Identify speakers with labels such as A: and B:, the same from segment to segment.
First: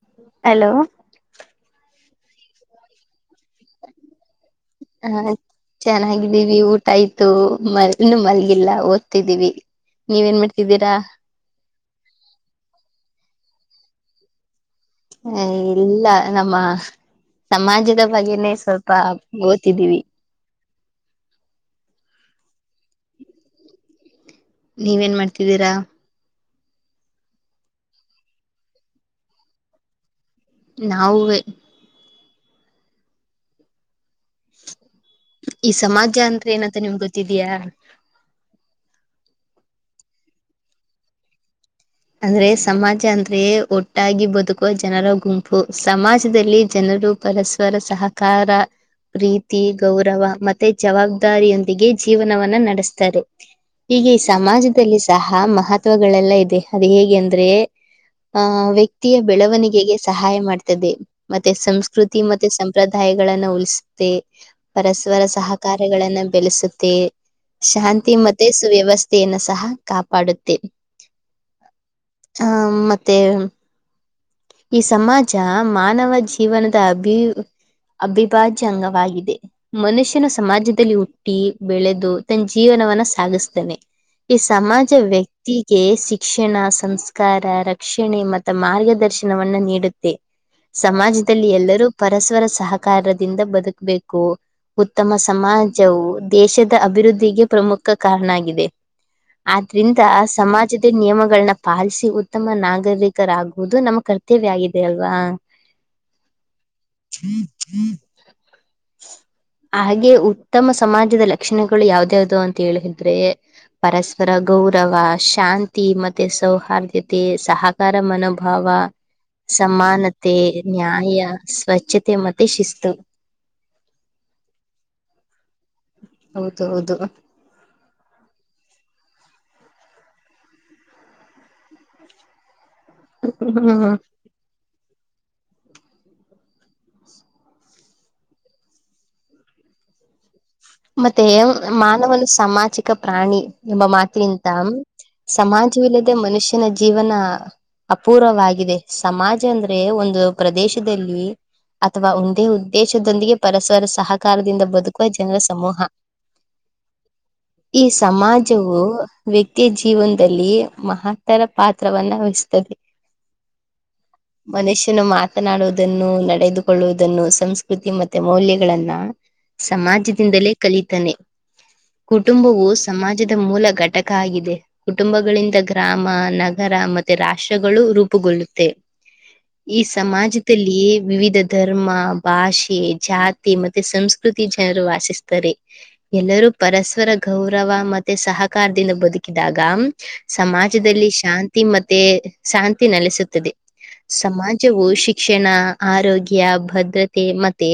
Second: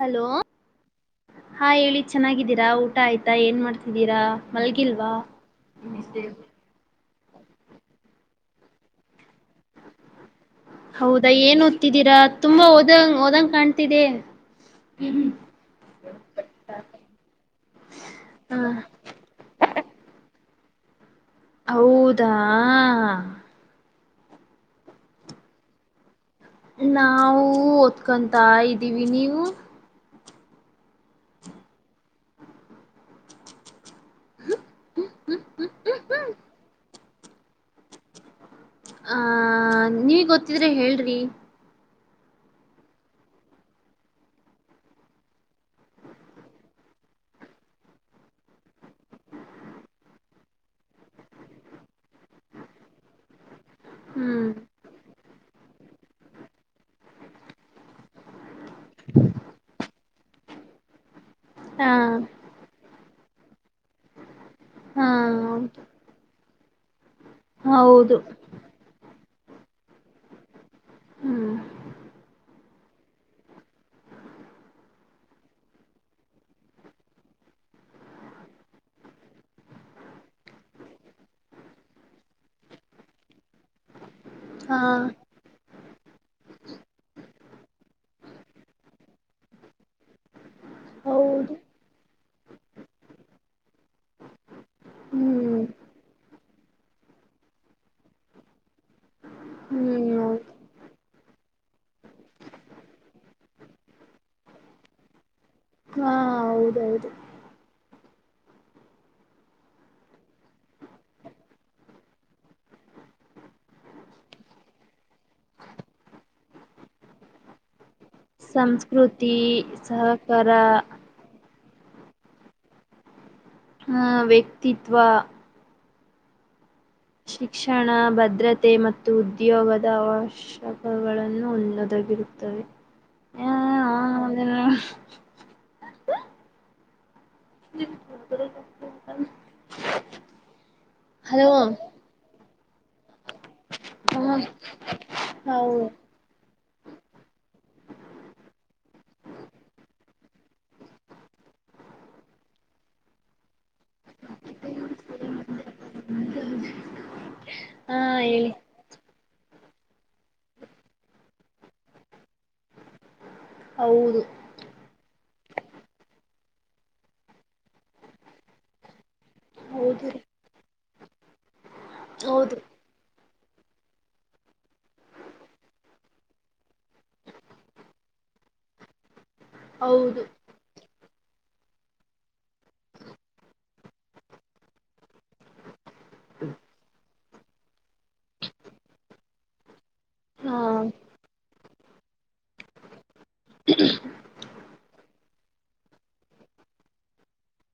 A: Hello ಹಾ ಹೇಳ. ಚೆನ್ನಾಗಿದ್ದೀರ ಊ ಆಯ್ತು.
B: ಹ ಚೆನ್ನಾಗಿದ್ದೀವಿ ಊಟ ಆಯ್ತು ಮ ಮಲ್. ಇಲ್ಲ ಓದ್ತಿದ್ದೀವಿ. ನೀವೇನ್ ಮಾಡ್ತಿದ್ದೀರಾ.
A: ಹತಿದ್ದೀರಾ ತುಂಬಾ ಓದಂಗ ಹಓದಂಗ ಕಾಣ್ತಿದೆ
B: ಹ ಇಲ್ಲ ನಮ್ಮ ಸಮಾಜದ ಬಗ್ಗೆನೆೇ
A: ಹ
B: ಸ್ವಲ್ಪ ಓತಿದ್ದೀವಿ.
A: ಹೌದಾ.
B: ನೀವ ೇನ್ ಮಾಡ್ತಿದ್ದೀರಾ.
A: ನಾವು ಒದ್ಕೊಂತ ಇದ್ದೀವಿ ನೀವು.
B: ನಾವುೇ. ಈ ಸಮಾಜ ಅಂದ್ರೆ ಏನಂತ ನಿಮ್ಗೊ ಇದಿದಯಾ
A: ಆಹ ನೀವ ಗೊತ್ತಿದ್ರೆ ಹೇಳ್ರಿ
B: ಅಂದ್ರೆ ಸಮಾಜ ಅಂದ್ರೆೇ ಒಟ್ಟಾಗಿ ಬದುಕುವ ಜನರ ಗುಂಪು ಸಮಾಜದಲ್ಲಿ ಜನರು ಪರಸ್ಪರ ಸಹಕಾರ ಪ್ರೀತಿ ಗೌರವ ಮತ್ತೆ ಜವಾಬ್ದಾರಿಯೊಂದಿಗೆ ಜೀವನವನ್ನ ನಡೆಸ್ತಾರೆ ಹೀಗೆ ಈ
A: ಹ್ಮ್
B: ಸಮಾಜದಲ್ಲಿ ಸಹ ಆಹ ಮಹತ್ವಗಳೆಲ್ಲ ಇದೆ. ಅದ ಹೇಗೆ ಅಂದ್ರೆ. ಆ ವ್ಯಕ್ತಿಯ ಬೆಳವಣಿಗೆಗೆ ಸಹಾಯ ಮಾಡ್ತಾರೆ. ತದೆ. ಮತ್ತೆ
A: ಹಾ
B: ಸಂಸ್ಕೃತಿ ಮತ್ತೆ ಸಂಪ್ರದಾಯ. ಗಳನ್ನು ಉಲ್ಸ.
A: ಹಾ
B: ಪರಸ್ಪರ ಸಹಕಾರಗಳನ್ನ ಬೆಳೆಸುತ್ತ. ಮತ್ತು. ಶಾಂತಿ
A: ಹೌದು
B: ಮತ್ತೆ ಸುವ್ಯವಸ್ಥೆ. ತನ ಸಹ ಕಾಪಾಡುತ್ತೆ
A: ಹ್ಮ್
B: ಹ್ಮ ಮತ್ತೆ ಈ ಸಮಾಜ ಮಾನವ ಜೀವನದ ಅಭಿ ಅವಿಭಾಜ್ಯ ಅಂಗವಾಗಿದೆ ಮನುಷ್ಯನು ಸಮಾಜದಲ್ಲಿ ಹುಟ್ಟಿ ಬೆಳೆದು ತನ್ನ ಜೀವನವನ್ನ ಸಾಗಿಸ್ತವೆ ಈ
A: ಹಾ
B: ಸಮಾಜ ವ್ಯಕ್ತಿಗೆ ಶಿಕ್ಷಣ ಸಂಸ್ಕಾರ ರಕ್ಷಣೆ ಮತ್ತ ಮಾರ್ಗದರ್ಶ ದರ್ಶವನ್ನ ನೀಡುತ್ತೆ ಸಮಾಜದಲ್ಲಿ
A: ಹೌದು
B: ಎಲ್ಲರೂ ಪರಸ್ ರ ಸಹಕಾರದಿಂದ ಬದುಕಬೇಕು ಉತ್ತಮ
A: ಹ್ಮ್
B: ಸಮಾಜವು ದೇಶದ ಅಭಿವೃದ್ಧಿಗೆ ಪ್ರಮುಖ ಕಾರಣ ಆಗಿದೆ ಆದ್ರಿಂದ
A: ಹ್ಮ್ ಹೌದು
B: ಸಮಾಜದ ನಿಯಮಗಳನ್ನ ಪಾಲ್ಸಿ ಉತ್ತಮ ನಾಗರಿಕರಾಗುವುದು ನಮ ಕರ್ತವ್ಯ ಆಗಿದೆ ಅಲ್ವಾ
A: ಹಾ ಹೌದೌದು
B: ಹಾಗೆ ಉತ್ತಮ ಸಮಾಜದ ಲಕ್ಷಣಗಳು ಯಾವ್ದ್ಯಾವ್ದು ಅಂತ ಹೇಳ ಹೇಳಿದ್ರೆ ಪರಸ್ಪರ ಗೌರವ ಶಾಂತಿ ಮತ್ತೆ ಸೌಹಾರ್ದತೆ ಸಹ ಕರ ಮನೋಭಾವ
A: ಸಂಸ್ಕೃತಿ
B: ಸಮಾನತೆ
A: ಸಹಕಾರ
B: ನ್ಯಾಯ ಸ್ವಚ್ಛತೆ ಮತ್ತೆ ಶಿಸ್ತು
A: ಹ ವ್ಯಕ್ತಿತ್ವ
B: ಹೌದು ಹೌದು
A: ಶಿಕ್ಷಣ ಭದ್ರತೆ ಮತ್ತು ಉದ ಉದ್ಯೋಗದ ಅವಶ್ಯಕಗಳನ್ನುೊದಗಿರುತ್ತವೆ
B: ಹಾ
A: ಹ್ಮ
B: ಮತ್ತೆ ಮಾನವನ ಸಾಮಾಜಿಕ ಪ್ರಾಣಿ ಎಂಬ ಮಾತಂತ
A: ಹೌದು
B: ಸಮಾಜವಿಲ್ಲದೆ ಮನುಷ್ಯ ಜೀವನ ಅಪೂರ್ವವಾಗಿದೆ ಸಮಾಜ ಅಂದ್ರೆ ಒಂದು ಪ್ರದೇಶದಲ್ಲಿ ಅಥವಾ ಒಂದೇ ಉದ್ದೇಶದೊಂದಿಗೆ ಪರಸ್ಪರ ಸಹಕಾರದಿಂದ ಬದುಕು ಸಮೂಹ ಈ
A: ಹಾ ಹೇಳಿ
B: ಸಮಾಜವು ವ್ಯಕ್ತಿ ಜೀವನ್ ಮಹತ್ತರ ಪಾತ್ರವನ್ನ ವಹಿಸ್ತದೆ
A: ಹೌದು
B: ಮನುಷ್ಯನು ಮಾತನಾಡುವುದನ್ನು ನಡೆದು ಕೊಳ್ಳುವುದನ್ನು ಸಂಸ್ಕತಿ ಮತ್ತೆ ಮೌಲ್ಯಗಳನ್ನ
A: ಹೌದು
B: ಸಮಾಜ
A: ರೀ
B: ಲೇ ಕಲಿತಾನೆ
A: ಹೌದು
B: ಕುಟುಂಬವು ಸಮಾ ರಾಜ್ಯದ ಮೂಲ ಘಟಕ ಆಗಿದೆ ಕುಟುಂಬಗಳಿಂದ ಗ್ರಾಮ, ನಗರ ಮತ್ತೆ ರಾಷ್ಟ್ರಗಳು ರೂಪುಗೊಳ್ಳುತ್ತೆ. ಈ
A: ಹೌದು
B: ಸಮಾಜದಲ್ಲಿ ವಿವಿಧ ಧರ್ಮ ಭಾಷೆ ಜಾತಿ ಮತ್ತೆ ಸಂಸ್ಕೃತಿ ಜರ ಎಲ್ಲರೂ ಪರಸ್ಪರ ಗೌರವ ಮತ್ತೆ ಸಹಕಾರದಿಂದ ಬದುಕಿದಾಗ
A: ಹಾ
B: ಸಮಾಜದಲ್ಲಿ ಶಾಂ ತಿಮ್ಮತ್ತೆ ಶಾಂತಿನೆಲ್ಲ ಸುತ್ತ ಸಮಾಜ ವೋಷಿಕ ಶಿಕ್ಷಣ ಆರೋಗ್ಯ ಭದ್ಧತೆ ಮತ್ತೆ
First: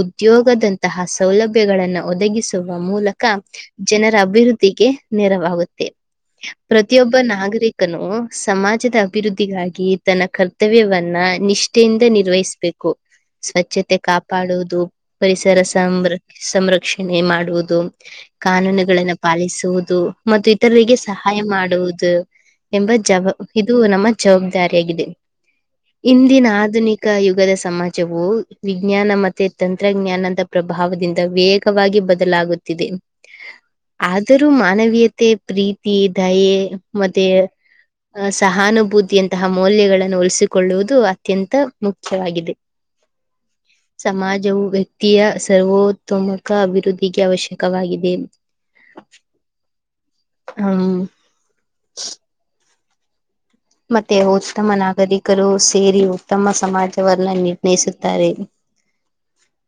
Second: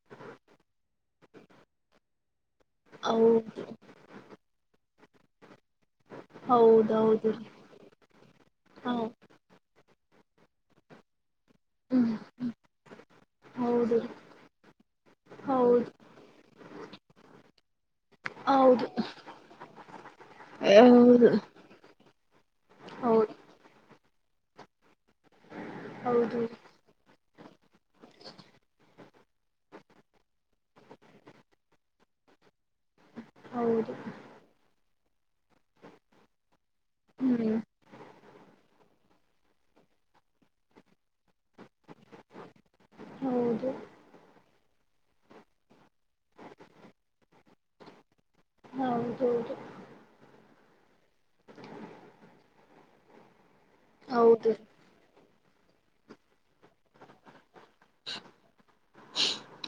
B: ಉದ್ಯೋಗದಂತಹ ಸೌಲ ಪ ಗಳನ್ನು ಒದಗಿಸಿ ಮೂಲಕ
A: ಹೌದು
B: ಜನರ ಅಭಿವೃದ್ಧಿಗೆ ನೆರವಾಗುತ್ತೆ ಪ್ರತಿಯೊಬ್ಬ
A: ಹೌದೌದು ರೀ
B: ನಾಗರಿಕನು
A: ಹಾ
B: ಸಮಾಜದ ಅಭಿವೃದ್ಧಿಗಾಗಿ ತನ್ನ ಕರ್ತವ್ಯವನ್ನ ನಿಷ್ಠೆಯಿಂದ
A: ಹ್ಮ್
B: ನಿರ್ವಹಿಸ್ಬೇಕು ಸ್ವಚ್ಛತೆ
A: ಹೌದು ರೀ
B: ಕಾಪಾಡುವುದು ಪರಿಸರ
A: ಹೌದು
B: ಸಮ್ರ ಸಂರಕ್ಷಣೆ ಮಾಡುವುದು
A: ಹೌದು
B: ಕಾನೂನುಗಳನ್ನು ಪಾಲಿಸುವುದು ಮತ್ತು ಇತರರಿಗೆ
A: ಹೌದು
B: ಸಹಾಯ ಮಾಡುವುದು ಎಂಬ ಜವಾ
A: ಹೌದು
B: ಇದು ನಮ್ಮ ಜವಾಬ್ದಾರಿಯಾಗಿದೆ
A: ಹೌದು
B: ಇಂದಿನ ಆಧುನಿಕ ಯು ಯಗದ ಸಮಾಜವು ವಿಜ್ಞಾನ ಮ ತಂತ್ರಜ್ಞಾನದ ಪ್ರಭಾವದಿಂದ ವೇಗವಾಗಿ ಬದಲಾಗುತ ತಿದೆ
A: ಹೌದು
B: ಆದರೂ ಮಾನವೀಯತೆ ಮ ಪ್ರೀತಿ ದಯೆ ಮತ್ತೆ
A: ಹ್ಮ್
B: ಸಹಾನುಭೂತಿ ತ್ಯಂತಹ ಮೌಲ್ಯಗಳನ್ನು ಉಲಿಸಿಕೊಳ್ಳುವುದು ಅತ್ಯಂತ ಮುಖ್ಯವಾಗಿದೆ
A: ಹೌದು
B: ಸಮಾಜವು ವ್ಯ ತಿಯ ಸರ್ವೋ ಉತ್ತಮಖ ಅಭಿವೃದ್ಧಿಗೆ ಅವಶ್ಯಕವಾಗಿದೆ
A: ಹೌದೌದು
B: ಹ್ಮ ಮತ್ತೆ
A: ಹೌದು
B: ಹೋದ್ತಮ್ಮನ್ ನಾಗರಿ ರು ಸೇರಿ ಉತ್ತಮ ಸಮಾಜವನ್ನ ನೀ ಸ್ನೇಸುತ್ತಾರೆ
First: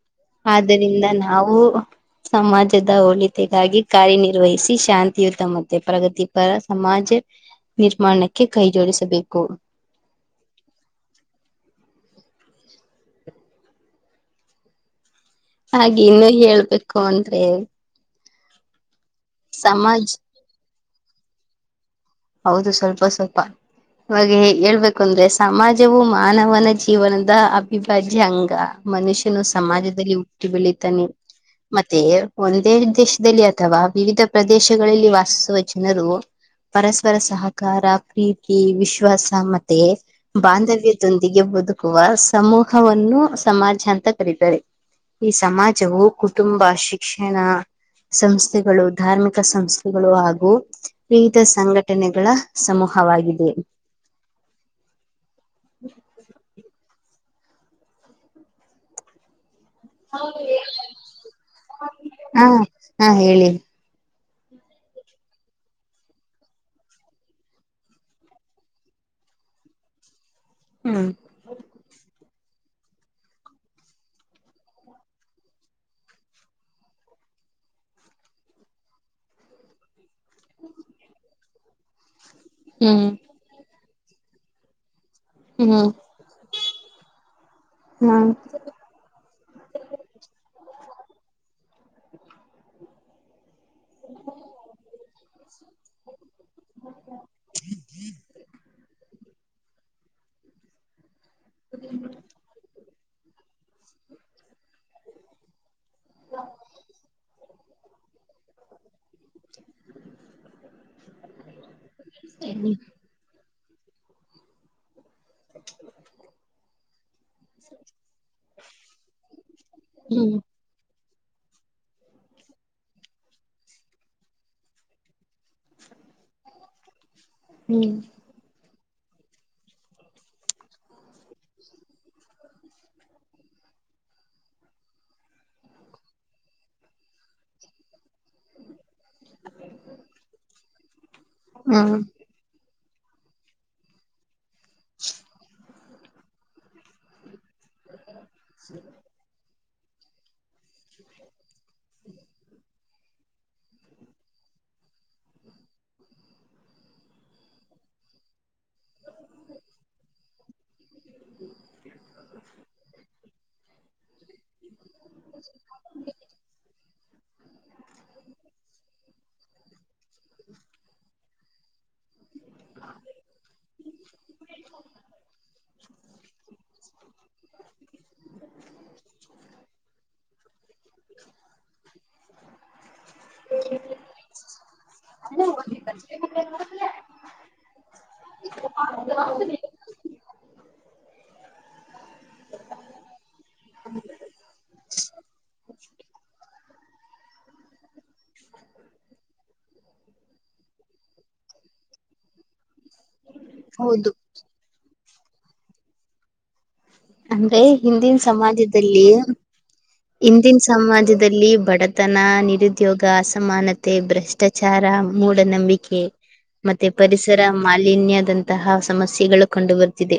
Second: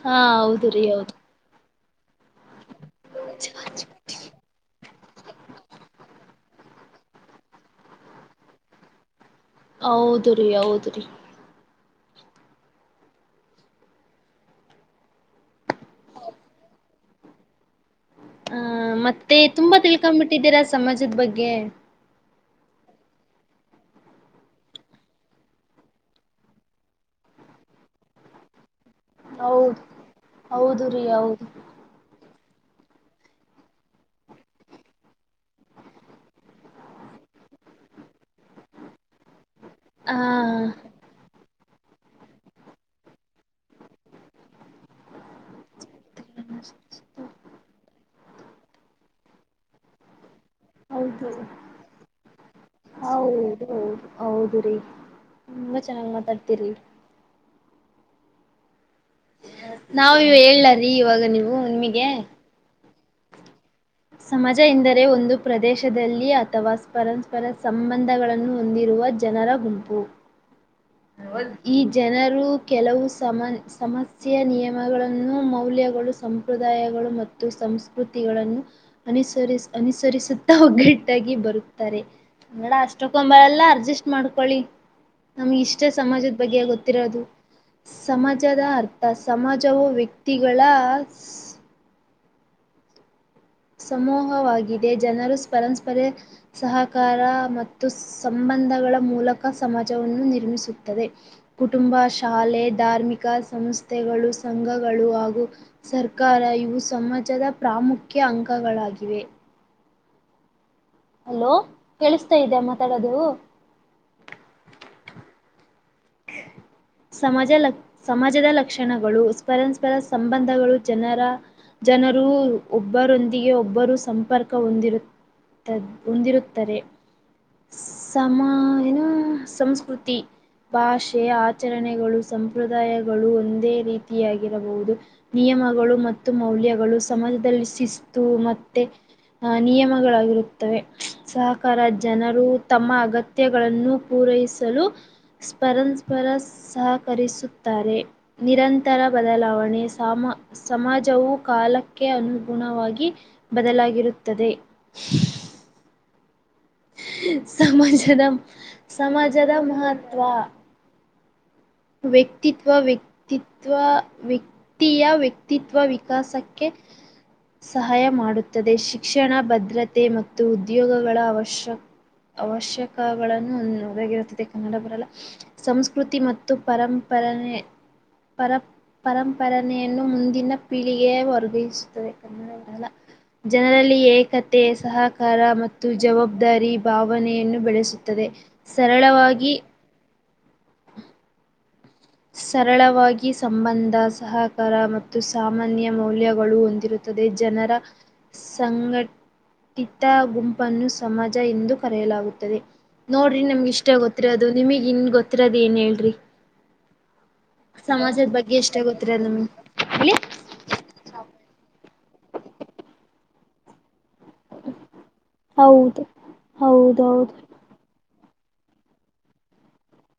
A: ಹಾ ಹೌದು ರೀ
B: ಆದ್ದರಿಂದ
A: ಹೌದು
B: ನಾವು ಸಮಾಜ ಹೋಳಿಕೆಗಾಗಿ ಕಾರ್ಯನಿರ್ವಹಿಸಿ ಶಾಂತಿಯುತಮ ಪ್ರಗತಿ ಪರ ಸಮಾಜ ನಿರ್ಮಾಣಕ್ಕೆ ಕೈ ಜೋಡಿಸಬೇಕು
A: ಹೌದ ರರಿ ಹೌದ್ರಿ
B: ಹಾಗೆ ಇನ್ನು ಹೇಳ್ಬೇಕು ಅಂದ್ರೆ
A: ಹ ಮತ್ತ ತುಂಬಾ
B: ಸಮಾಜ್
A: ತಿಳ್ಕ್ಂಬಿಟ್ಟಿದ್ದೀರ ಸಮಾಜದ ಬಗ್ಗೆ
B: ಹೌದು ಸ್ವಲ್ಪ ಸ್ವಲ್ಪ ಇವಾಗ ಹೇಳ್ಬೇಕು ಅಂದ್ರೆ ಸಮಾಜವು ಮಾನವನ ಜೀವನದ ಅವಭಿಭಾಜ್ಯ ಅಂಗ ಮನುಷ್ಯನು
A: ಹೌದು
B: ಸಮಾಜದಲ್ಲಿ ಹುಟ್ಟಿ
A: ಹೌದು ರೀ
B: ಬೆಳಿತಾನೆ
A: ಹೌದು
B: ಮತ್ತೆ ಒಂದೇ ದೇಶದಲ್ಲಿ ಅಥವಾ ವಿವಿಧ ಪ್ರದೇಶಗಳಲ್ಲಿ ವಾಸಿಸುವ ಜನರು ಪರಸ್ಪರ ಸಹಕಾರ ಪ್ರೀತಿ ವಿಶ್ವಾಸ ಮತ್ತೆ
A: ಹಾ
B: ಬಾಂಧವ್ಯದೊಂದಿಗೆ ಬಹುದು ಹುವ ಸಮೂಹವನ್ನು ಸಮಾಜ ಅಂತ ಕರಾರೆ ಈ ಸಮಾಜವು ಕುಟುಂಬ ಶಿಕ್ಷಣ ಸಂಸ್ಥೆಗಳು ಧಾರ್ಮಿಕ ಸಂಸ್ಥೆಗಳು ಹಾಗ ಹ
A: ಹೌದು ಹೌದು ಹೌದು ರೀ ತುಂಬಾ ಚೆನ್ನಾಗಿ್ ಮಾತಾಡ್ತಿರಿ ನಾವ ಇವ ಹೇಳ್ಲಾರಿೀ ಇವಾಗ ನೀವು ನಿಮಗೆ
B: ಹಾ ಹಾ ಹೇಳಿ
A: ಸಮಾಜ ಎಂದರೆ ಒಂದು ಪ್ರದೇಶದಲ್ಲಿ ಅಥವಾ ಪರಂಸ್ಪರ ಸಂಬಂಧಗಳನ್ನು ಹೊಂದಿರುವ ಜನರ ಗುಂಪು
B: ಹ್ಮ್
A: ಈ ಜನರು ಕೆಲವು ಸಮನ್ ಸಮಸ್ಯೆಯ ನಿಯಮಗಳನ್ನು ಮೌಲ್ಯಗಳು ಸಂಪ್ರದಾಯಗಳು ಮತ್ತು ಸಂಸ್ಕೃತಿಗಳನ್ನು ಅನುಸರಿಸ ಅನುಸರಿಸುತ್ತಾ ಒಗ್ಗಟ್ಟಾಗಿ ಬರುತ್ತಾರೆ ಅಡ
B: ಹ್ಮ್
A: ಅಷ್ಟೊಕ್ಕೊಂಬಳ ಎಲ್ಲ ಅರ್ಜ ಇಷ್ಟ ಮಾಡ್ಕೊಳ್ಳಿ ನಮ್ಗೆ ಇಷ್ಟೇ
B: ಹ್ಮ್
A: ಸಮಾಜದ ಬಗ್ಗೆ ಗೊತ್ ತಿರೋದು
B: ಹ್ಮ್
A: ಸಮಾಜದ ಅರ್ಥ ಸಮಾಜವು ವ್ಯಕ್ತಿಗಳ, ಸಮೂಹವಾಗಿದೆ ಜನರು ಪರಂಸ್ಪರೆ ಸಹಕಾರ ಮತ್ತು ಸಂಬಂಧಗಳ ಮೂಲಕ ಸಮಾಜವನ್ನು ನಿರ್ಮಿಸುತ್ತದೆ ಕುಟುಂಬ ಶಾಲೆ ಧಾರ್ಮಿಕ ಸಂಸ್ಥೆಗಳು ಸಂಘಗಳು ಹಾಗೂ ಸರ್ಕಾರ ಇವು ಸಮಾಜದ. ರಾಮು. ಮುಖ್ಯ ಅಂಕಗಳಾಗಿವೆ. ಅಲೋ ಕೇಳಿಸ್ತಾ ಇದ್ಯಾ ಮಾತಾಡೋದು.
B: [inaudible]
A: ಸಮಾಜ ಲ ಸಮಾಜದ ಲಕ್ಷಣಗಳು ಪರಸ್ಪರ
B: ಹ್ಮ್ ಹ್ಮ್
A: ಸಂಬಂಧಗಳು ಜನ ಜನರು ಒಬ್ಬರೊಂದಿಗೆ ಒಬ್ಬರು ಸಂಪರ್ಕ ಹೊಂದಿರು ಹೊಂದಿರುತ್ತಾರೆ.
B: ಹ್ಮ್
A: ಸಮ ಯ್ ಇನು ಸಂಸ್ಕೃತಿ ಭಾಷೆ ಆ. ಆಚರಣೆಗಳು ಸಂಪ್ರದಾಯಗಳು ಒಂದೇ ರೀತಿಯಾಗಿರಬಹುದು ನಿಯಮಗಳು ಮತ್ತು ಮೌಲ್ಯಗಳು ಸಮಾಜದಲ್ಲಿ ಶಿಸ್ತು ಮತ್ತೆ ಅಹ ನಿಯಮಗಳಾಗಿರುತ್ತವೆ. ಸಹಕಾರ
B: ಹ್ಮ್
A: ಜನರು. ತಮ್ಮ ಅಗತ್ಯಗಳನ್ನು ಪೂರೈಸ್ ಲೂ ಸ್ಪರನ್ ಪರಸ್ ಸಹಕರಿಸು. ತಾರೆ ನಿರಂತರ ಬದಲಾವಣೆ. ಸಮ ಸಮಾಜವು. ಕಾಲಕ್ಕೆ ಅನುಗುಣವಾಗಿ. ಗೀ ಬದಲಾಗಿರುತ್ತದೆ. ಸಮಜದ ಸಮಜದ ಮಹತ್ವ ವ್ಯಕ್ತಿತ್ವ ವ್ಯಕ್ತಿತ್ವ ವ್ಯಕ್. ವ್ಯಕ್ತಿಯ ವ್ಯಕ್ತಿತ್ವ ವಿಕಾಸಕ್ಕೆ. ಸಹಾಯ ಮಾಡುತ್ತದೆ ಶಿಕ್ಷಣ ಭದ್ರತೆ ಮತ್ತು ಉದ್ಯೋಗಗಳ ಅವಶ್ಯ ಅವಶ್ಯಕಗಳನ್ನು ಒಗೆತ್ತದೆ ಕನ್ನಡ ಪರ ಸಂಸ್ಕೃತಿ ಮತ್ತು ಮತ್ತು ಪರಂಪರನೆ ಪರಂಪಾರನೆಯನ್ನು ಮುಂದಿನ ಪೀಳಿಗೆ ವರ್ಗಾಯಿಸುತ್ತದೆ ಕನ್ನಡ ಜನರಲ್ಲಿ ಏಕತೆ. ಸಹಕಾರ ಮತ್ತು ಜವಾಬ್ದಾರಿ ಭಾವನೆಯನ್ನು ಬೆಳೆಸುತ್ತದೆ ಸರಳವಾಗಿ. ಸರಳವಾಗಿ ಸಂಬಂಧ ಸಹಕಾರ ಮತ್ತು ಸಾಮಾನ್ಯ ಮೌಲ್ಯಗಳು ಹೊಂದಿರುತ್ತದೆ ಜನರ ಸಂಘಟಿತ ಗುಂಪನ್ನು ಸಮಾಜ ಎಂದು ಕರೆಯಲಾಗುತ್ತದೆ. ನೋಡ್ರಿ ನಿಮಗೆ ಇಷ್ಟೇ
B: ಹೌದು
A: ಗೊತ್ತಿರೋದು ನಿಮಗ್ ಇನ್ ಗೊತ್ತ. ಹೇಳ್ತಿರೋದು ಏನ್ ಹೇಳ್ರಿ.
B: ಅಂದ್ರೆ ಹಿಂದಿನ
A: ಸಮಾಜದ ಬಗ್ಗೆ ಇಷ್ಟ
B: ಸಮಾಜದಲ್ಲಿ.
A: ಗೊತ್ತಿರೋದು ನಮಗ್
B: ಹಿಂದಿನ ಸಮಾಜದ್ ದಲ್ಲಿ ಬಡತನ ನಿರುದ್ಯೋಗ ಅಸಮಾನತೆ ಭ್ರಷ್ಟಾಚಾರ. ಮೂಢನಂಬಿಕೆ
A: ಹೌದು
B: ಮತ್ತೆ
A: ಹೌದೌದು
B: ಪರಿಸರ ಮಾಲಿನ್ಯ ದಂತದ ಸಮಸ್ಯೆಗಳು ಕಂಡು ಬರ್ತ್ತಿದೆ.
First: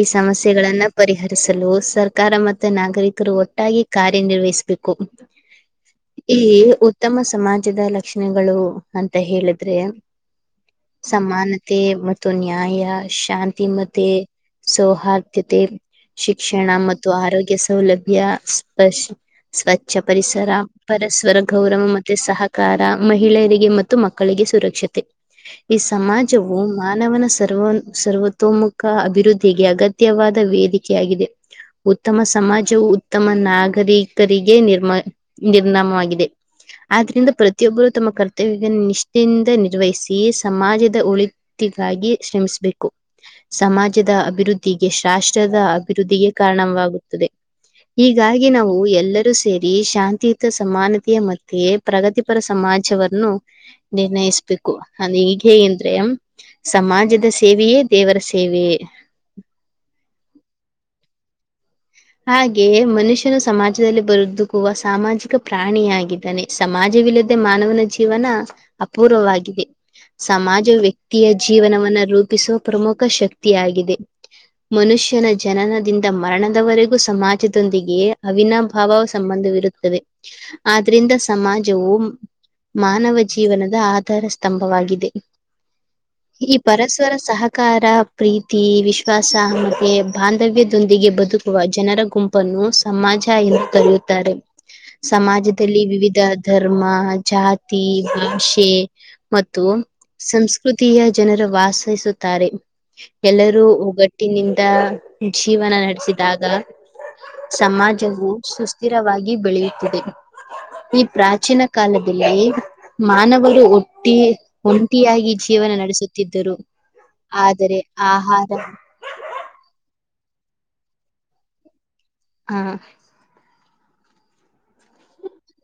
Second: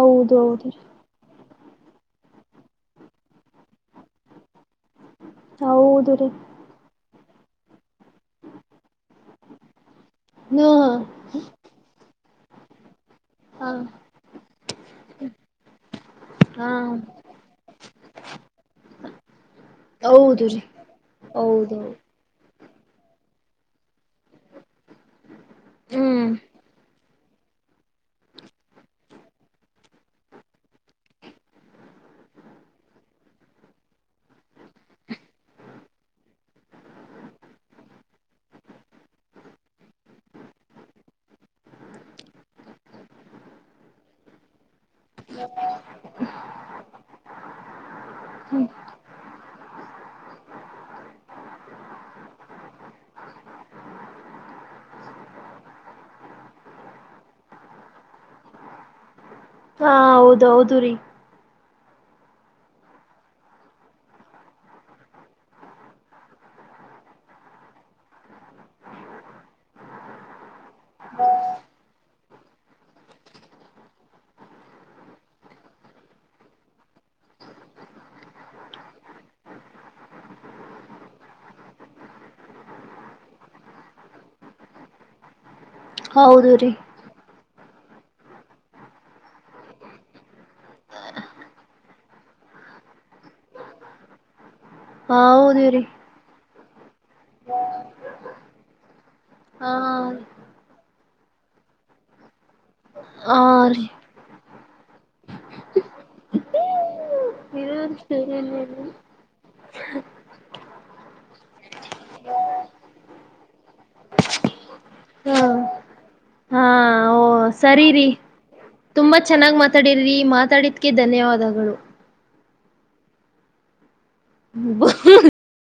B: ಈ ಸಮಸ್ಯೆಗಳನ್ನ ಪರಿಹರೀ ಸಲು ಸರ್ಕಾರ ಮತ್ತೆ ನಾಗರಿಕರು ಒಟ್ಟಾಗಿ ಕಾರ್ಯನಿರ್ವಹಿಸಬೇಕ್ ಕೂ
A: ಹೌದು ರೀ
B: ಈ ಊ ಉತ್ತಮ ಸಮಾಜದ ಲಕ್ಷಣೆಗಳು ಅಂತ ಹೇಳಿದ್ರೆ
A: ಹೌದು
B: ಸಮಾನತೆ ಮತ್ತು [unintelligible]
A: ರೀ ಹಾ
B: ಶಾಂತಿ
A: ಹಾ
B: ಮತೆ ಸೌಹಾರ್ದತೆ ಶಿಕ್ಷಣ
A: ಹಾ
B: ಮತ್ತು ಆರೋಗ್ಯ ಸೌಲಭ್ಯ ಸ್ವಚ್ಛ
A: ಹೌದು
B: ಪರಿಸರ
A: ರೀ
B: ಪರಸ್ಪರ ಗೌರವ
A: ಹೌದೌದು
B: ಮತೆ ಸಹ ಸಹಕಾರ ಮಹಿಳೆಯರಿಗೆ ಮತ್ತು ಮಕ್ಕಳಿಗೆ ಸುರಕ್ಷತೆ ಈ
A: ಹ್ಮ್
B: ಸಮಾಜವು ಮಾನವನ ಸರ್ವ ಸರ್ವತೋಮುಖ ಅಭಿವೃದ್ಧಿಗೆ ಅಗತ್ಯವಾದ ವೇದಿಕೆಯಾಗಿದೆ ಉತ್ತಮ ಸಮಾಜವು ಉತ್ತಮ ನಾಗ ನಾಗರಿಕರ ಕರಿ ನಿರ್ಮ ನಿರ್ನಾಮವಾಗಿ ಆದ್ರಿಂದ ಪ್ರತಿಯೊಬ್ಬರು ತಮ್ಮ ಕರ್ತವ್ಯ ನಿಷ್ಠೆಯಿಂದ ನಿರ್ವಹಿಸಿ ಸಮಾಜದ ಒಳತಿಗಾಗಿ ಶ್ರಮಿಸಬೇಕು ಸಮಾಜದ ಅಭಿವೃದ್ಧಿ ರಾಷ್ಟ್ರದ ಅಭಿವೃದ್ಧಿಗೆ ಕಾರಣವಾಗುತ್ತದೆ ಹೀಗಾಗಿ ನಾವು ಎಲ್ಲರೂ ಸೇರಿ ಶಾಂತಿಯುತ ಸಮಾನತೆಯ ಮತ್ತೆ ಪ್ರಗತಿಪರ ಸಮಾಜವನ್ನು ನಿರ್ಣಯ ಬೇಕು ಈಗ ಹೇಗ ಅಂದ್ರೆ ಸಮಾಜದ ಸೇವೆಯೇ ದೇವರ ಸೇವೆಯೇ
A: ಹಾ ಹೌದ ಹೌದು ರೀ
B: ಹಾಗೆ ಮನುಷ್ಯನು ಸಮಾಜದಲ್ಲಿ ಬದುಕುವ ಸಾಮಾಜಿಕ ಪ್ರಾಣಿಯಾಗಿದ್ದಾನೆ ಸಮಾಜವಿಲ್ಲದೆ ಮಾನವನ ಜೀವನ ಅಪೂರ್ವವಾಗಿದೆ ಸಮಾಜ ವ್ಯಕ್ತಿಯ ಜೀವನವವನ್ನುರು ರೂಪಿಸುವ ಪ್ರಮುಖ ಶಕ್ತಿಯಾಗಿದೆ ಮನುಷ್ಯನ ಜನನದಿಂದ ಮರಣದವರೆಗೂ ಹಾಗ ಸಮಾಜದೊಂದಿಗೆ ಅವಿನಾಭಾವ ಸಂಬಂಧವಿರುತ್ತವೆ ಆದ್ರಿಂದ ಸಮಾಜವು ಮಾನವ ಜೀವನದ ಆಧಾರ ಸ್ತಂಭವಾಗಿದೆ
A: ಹೌದು
B: ಈ
A: ರೀ
B: ಪರಸ್ಪರ ಸಹ ಕಾರ ಪ್ರೀತಿ ವಿಶ್ವಾಸ ಮತ್ತೆ ಬಾಂಧವ್ಯದೊಂದಿಗೆ ಬದುಕುವ ಜನರ ಗುಂಪನ್ನು ಸಮಾಜ ಎಂದು ಕರೆಯುತ್ತಾರೆ
A: ಹೌದು
B: ಸಮಾಜದಲ್ಲಿ
A: ರೀ
B: ವಿವಿಧ ಧರ್ಮ ಜಾತಿ ಭಾಷೆ ಮತ್ತು
A: ಹಾ
B: ಸಂಸ್ಕೃತಿ ತಿಯ ಜನರು ವಾಸಿಸುತ್ತಾರೆ
A: ಹಾ
B: ಎಲ್ಲರೂ
A: ರೀ
B: ಒಗಟ್ಟಿ ನಿ ಜೀವನ ನಡೆಸಿದಾಗ ಸಮಾಜವು ಸುಸ್ಥಿರವಾಗಿ ಬೆಳೆಯುತ್ತದೆ ಈ ಪ್ರಾಚೀನ ಕಾಲದಲ್ಲಿ ಮಾನವರು ಒಟ್ಟಿ ಒಂಟಿಯಾಗಿ ಜೀವನ ನಡೆಸುತ್ತಿದ್ದರು ಆದರೆ
A: ಸರಿರಿ
B: ಆಹಾರ
A: ತುಂಬಾ ಚೆನ್ನಾಗ್ ಮಾತಾಡಿರಿ ಮಾತಾಡಿದಕ್ಕೆ ಧನ್ಯವಾದಗಳು
B: ಹಾ
A: [unintelligible]